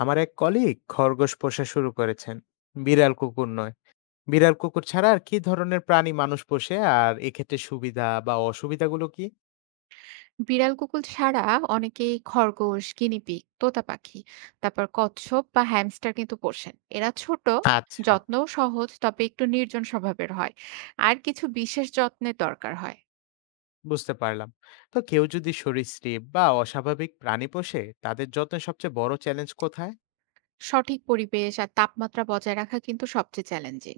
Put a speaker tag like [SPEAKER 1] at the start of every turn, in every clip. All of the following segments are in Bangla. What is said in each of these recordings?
[SPEAKER 1] আমার এক কলিগ খরগোশ পোষা শুরু করেছেন। বিড়াল কুকুর নয়। বিড়াল কুকুর ছাড়া আর কি ধরনের প্রাণী মানুষ পোষে? আর এক্ষেত্রে সুবিধা বা অসুবিধাগুলো কি?
[SPEAKER 2] বিড়াল কুকুর ছাড়া অনেকেই খরগোশ গিনিপিগ তোতা পাখি তারপর কচ্ছপ বা হ্যামস্টার কিন্তু পোষেন। এরা ছোট,
[SPEAKER 1] আচ্ছা,
[SPEAKER 2] যত্নও সহজ, তবে একটু নির্জন স্বভাবের হয় আর কিছু বিশেষ যত্নের দরকার হয়।
[SPEAKER 1] বুঝতে পারলাম। তো কেউ যদি সরীসৃপ বা অস্বাভাবিক প্রাণী পোষে, তাদের যত্নে সবচেয়ে বড় চ্যালেঞ্জ কোথায়?
[SPEAKER 2] সঠিক পরিবেশ আর তাপমাত্রা বজায় রাখা কিন্তু সবচেয়ে চ্যালেঞ্জিং।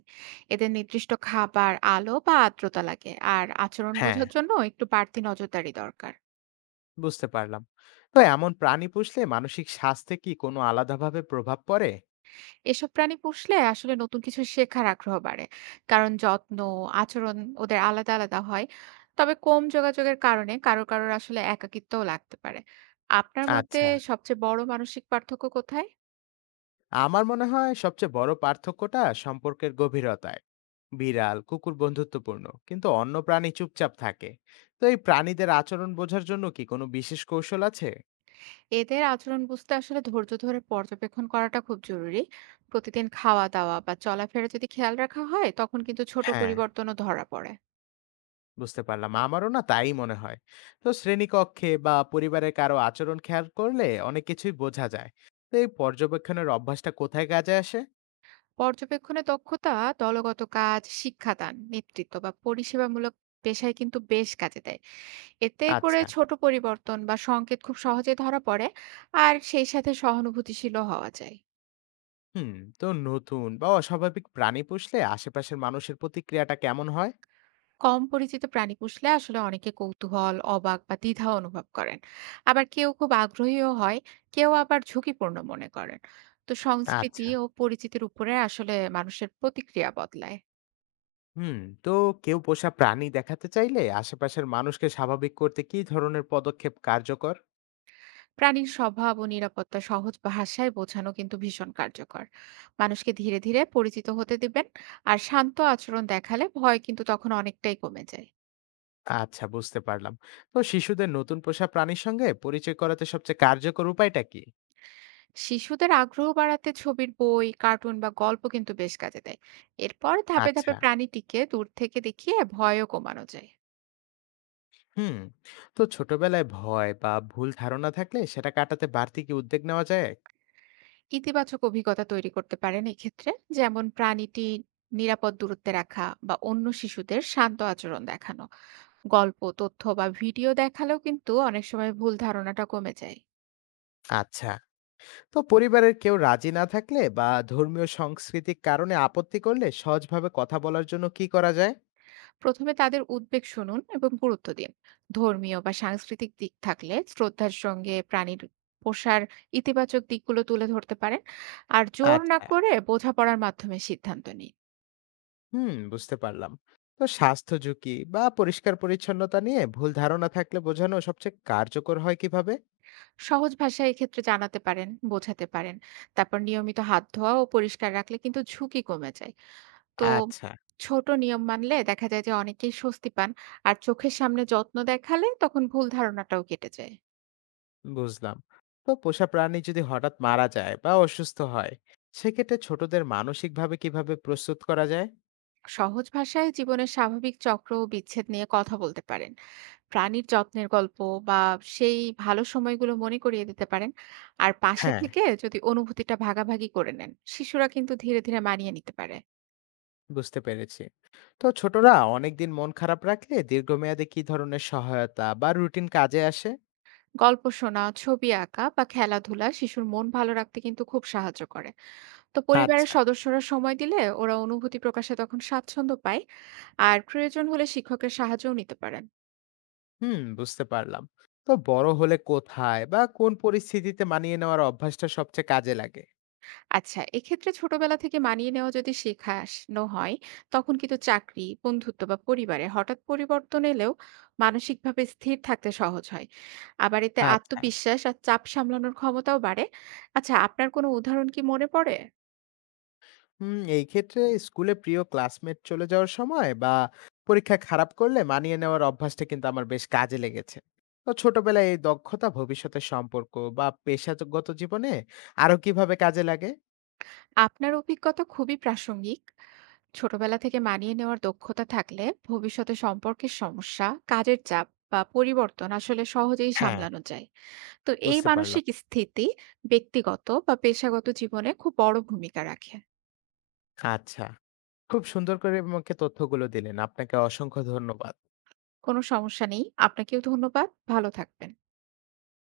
[SPEAKER 2] এদের নির্দিষ্ট খাবার, আলো বা আর্দ্রতা লাগে, আর আচরণ
[SPEAKER 1] হ্যাঁ,
[SPEAKER 2] বোঝার জন্য একটু বাড়তি নজরদারি দরকার।
[SPEAKER 1] বুঝতে পারলাম। তো এমন প্রাণী পুষলে মানসিক স্বাস্থ্যে কি কোনো আলাদাভাবে প্রভাব পড়ে?
[SPEAKER 2] এসব প্রাণী পুষলে আসলে নতুন কিছু শেখার আগ্রহ বাড়ে। কারণ যত্ন, আচরণ ওদের আলাদা, আলাদা হয়। তবে কম যোগাযোগের কারণে কারোর আসলে একাকিত্বও লাগতে পারে। আপনার মতে
[SPEAKER 1] আচ্ছা,
[SPEAKER 2] সবচেয়ে বড় মানসিক পার্থক্য কোথায়?
[SPEAKER 1] আমার মনে হয় সবচেয়ে বড় পার্থক্যটা সম্পর্কের গভীরতায়। বিড়াল কুকুর বন্ধুত্বপূর্ণ, কিন্তু অন্য প্রাণী চুপচাপ থাকে। তো এই প্রাণীদের আচরণ বোঝার জন্য কি কোনো বিশেষ কৌশল আছে?
[SPEAKER 2] এদের আচরণ বুঝতে আসলে ধৈর্য ধরে পর্যবেক্ষণ করাটা খুব জরুরি। প্রতিদিন খাওয়া-দাওয়া বা চলাফেরা যদি খেয়াল রাখা হয়, তখন কিন্তু ছোট
[SPEAKER 1] হ্যাঁ,
[SPEAKER 2] পরিবর্তনও ধরা পড়ে।
[SPEAKER 1] বুঝতে পারলাম, আমারও না তাই মনে হয়। তো শ্রেণীকক্ষে বা পরিবারের কারো আচরণ খেয়াল করলে অনেক কিছুই বোঝা যায়। তো এই পর্যবেক্ষণের অভ্যাসটা কোথায় কাজে আসে?
[SPEAKER 2] পর্যবেক্ষণে দক্ষতা, দলগত কাজ, শিক্ষাদান, নেতৃত্ব বা পরিষেবামূলক পেশায় কিন্তু বেশ কাজে দেয়। এতে করে
[SPEAKER 1] আচ্ছা।
[SPEAKER 2] ছোট পরিবর্তন বা সংকেত খুব সহজে ধরা পড়ে, আর সেই সাথে সহানুভূতিশীলও হওয়া যায়।
[SPEAKER 1] হুম। তো নতুন বা অস্বাভাবিক প্রাণী পুষলে আশেপাশের মানুষের প্রতিক্রিয়াটা কেমন হয়?
[SPEAKER 2] কম পরিচিত প্রাণী পুষলে আসলে অনেকে কৌতূহল, অবাক বা দ্বিধা অনুভব করেন। আবার কেউ খুব আগ্রহীও হয়, কেউ আবার ঝুঁকিপূর্ণ মনে করেন। তো সংস্কৃতি
[SPEAKER 1] আচ্ছা।
[SPEAKER 2] ও পরিচিতির উপরে আসলে মানুষের প্রতিক্রিয়া বদলায়।
[SPEAKER 1] হুম। তো কেউ পোষা প্রাণী দেখাতে চাইলে আশেপাশের মানুষকে স্বাভাবিক করতে কি ধরনের পদক্ষেপ কার্যকর?
[SPEAKER 2] প্রাণীর স্বভাব ও নিরাপত্তা সহজ ভাষায় বোঝানো কিন্তু ভীষণ কার্যকর। মানুষকে ধীরে ধীরে পরিচিত হতে দিবেন, আর শান্ত আচরণ দেখালে ভয় কিন্তু তখন অনেকটাই কমে যায়।
[SPEAKER 1] আচ্ছা, বুঝতে পারলাম। তো শিশুদের নতুন পোষা প্রাণীর সঙ্গে পরিচয় করাতে সবচেয়ে কার্যকর উপায়টা কি?
[SPEAKER 2] শিশুদের আগ্রহ বাড়াতে ছবির বই, কার্টুন বা গল্প কিন্তু বেশ কাজে দেয়। এরপর ধাপে ধাপে
[SPEAKER 1] আচ্ছা।
[SPEAKER 2] প্রাণীটিকে দূর থেকে দেখিয়ে ভয়ও কমানো যায়।
[SPEAKER 1] হুম। তো ছোটবেলায় ভয় বা ভুল ধারণা থাকলে সেটা কাটাতে বাড়তি কি উদ্যোগ নেওয়া যায়?
[SPEAKER 2] ইতিবাচক অভিজ্ঞতা তৈরি করতে পারেন এক্ষেত্রে, যেমন প্রাণীটি নিরাপদ দূরত্বে রাখা বা অন্য শিশুদের শান্ত আচরণ দেখানো। গল্প, তথ্য বা ভিডিও দেখালেও কিন্তু অনেক সময় ভুল ধারণাটা কমে যায়।
[SPEAKER 1] আচ্ছা। তো পরিবারের কেউ রাজি না থাকলে, বা ধর্মীয় সাংস্কৃতিক কারণে আপত্তি করলে, সহজভাবে কথা বলার জন্য কি করা যায়?
[SPEAKER 2] প্রথমে তাদের উদ্বেগ শুনুন এবং গুরুত্ব দিন। ধর্মীয় বা সাংস্কৃতিক দিক থাকলে শ্রদ্ধার সঙ্গে প্রাণীর পোষার ইতিবাচক দিকগুলো তুলে ধরতে পারেন। আর জোর না
[SPEAKER 1] আচ্ছা,
[SPEAKER 2] করে বোঝাপড়ার মাধ্যমে সিদ্ধান্ত নিন।
[SPEAKER 1] হুম, বুঝতে পারলাম। তো স্বাস্থ্য ঝুঁকি বা পরিষ্কার পরিচ্ছন্নতা নিয়ে ভুল ধারণা থাকলে বোঝানো সবচেয়ে কার্যকর হয় কিভাবে?
[SPEAKER 2] সহজ ভাষায় এক্ষেত্রে জানাতে পারেন, বোঝাতে পারেন। তারপর নিয়মিত হাত ধোয়া ও পরিষ্কার রাখলে কিন্তু ঝুঁকি কমে যায়। তো
[SPEAKER 1] আচ্ছা,
[SPEAKER 2] ছোট নিয়ম মানলে দেখা যায় যে অনেকেই স্বস্তি পান, আর চোখের সামনে যত্ন দেখালে তখন ভুল ধারণাটাও কেটে যায়।
[SPEAKER 1] বুঝলাম। তো পোষা প্রাণী যদি হঠাৎ মারা যায় বা অসুস্থ হয়, সেক্ষেত্রে ছোটদের মানসিকভাবে কিভাবে প্রস্তুত করা যায়?
[SPEAKER 2] সহজ ভাষায় জীবনের স্বাভাবিক চক্র ও বিচ্ছেদ নিয়ে কথা বলতে পারেন। প্রাণীর যত্নের গল্প বা সেই ভালো সময়গুলো মনে করিয়ে দিতে পারেন। আর পাশে
[SPEAKER 1] হ্যাঁ,
[SPEAKER 2] থেকে যদি অনুভূতিটা ভাগাভাগি করে নেন, শিশুরা কিন্তু ধীরে ধীরে মানিয়ে নিতে পারে।
[SPEAKER 1] বুঝতে পেরেছি। তো ছোটরা অনেকদিন মন খারাপ রাখলে দীর্ঘমেয়াদে কি ধরনের সহায়তা বা রুটিন কাজে আসে?
[SPEAKER 2] গল্প শোনা, ছবি আঁকা বা খেলাধুলা শিশুর মন ভালো রাখতে কিন্তু খুব সাহায্য করে। তো পরিবারের
[SPEAKER 1] আচ্ছা,
[SPEAKER 2] সদস্যরা সময় দিলে ওরা অনুভূতি প্রকাশে তখন স্বাচ্ছন্দ্য পায়। আর প্রয়োজন হলে শিক্ষকের সাহায্যও নিতে পারেন।
[SPEAKER 1] হুম, বুঝতে পারলাম। তো বড় হলে কোথায় বা কোন পরিস্থিতিতে মানিয়ে নেওয়ার অভ্যাসটা সবচেয়ে কাজে লাগে?
[SPEAKER 2] আচ্ছা, এক্ষেত্রে ছোটবেলা থেকে মানিয়ে নেওয়া যদি শেখানো হয়, তখন কিন্তু চাকরি, বন্ধুত্ব বা পরিবারে হঠাৎ পরিবর্তন এলেও মানসিকভাবে স্থির থাকতে সহজ হয়। আবার এতে
[SPEAKER 1] আচ্ছা।
[SPEAKER 2] আত্মবিশ্বাস আর চাপ সামলানোর ক্ষমতাও বাড়ে। আচ্ছা, আপনার কোনো উদাহরণ কি মনে পড়ে?
[SPEAKER 1] হুম, এই ক্ষেত্রে স্কুলে প্রিয় ক্লাসমেট চলে যাওয়ার সময় বা পরীক্ষায় খারাপ করলে মানিয়ে নেওয়ার অভ্যাসটা কিন্তু আমার বেশ কাজে লেগেছে। তো ছোটবেলায় এই দক্ষতা ভবিষ্যতের সম্পর্ক বা পেশাগত জীবনে আরো কিভাবে কাজে লাগে?
[SPEAKER 2] আপনার অভিজ্ঞতা খুবই প্রাসঙ্গিক। ছোটবেলা থেকে মানিয়ে নেওয়ার দক্ষতা থাকলে ভবিষ্যতে সম্পর্কের সমস্যা, কাজের চাপ বা পরিবর্তন আসলে সহজেই
[SPEAKER 1] হ্যাঁ,
[SPEAKER 2] সামলানো যায়। তো এই
[SPEAKER 1] বুঝতে পারলাম।
[SPEAKER 2] মানসিক স্থিতি ব্যক্তিগত বা পেশাগত জীবনে খুব বড় ভূমিকা রাখে।
[SPEAKER 1] আচ্ছা। খুব সুন্দর করে আমাকে তথ্যগুলো দিলেন। আপনাকে অসংখ্য ধন্যবাদ।
[SPEAKER 2] কোনো সমস্যা নেই। আপনাকেও ধন্যবাদ। ভালো থাকবেন।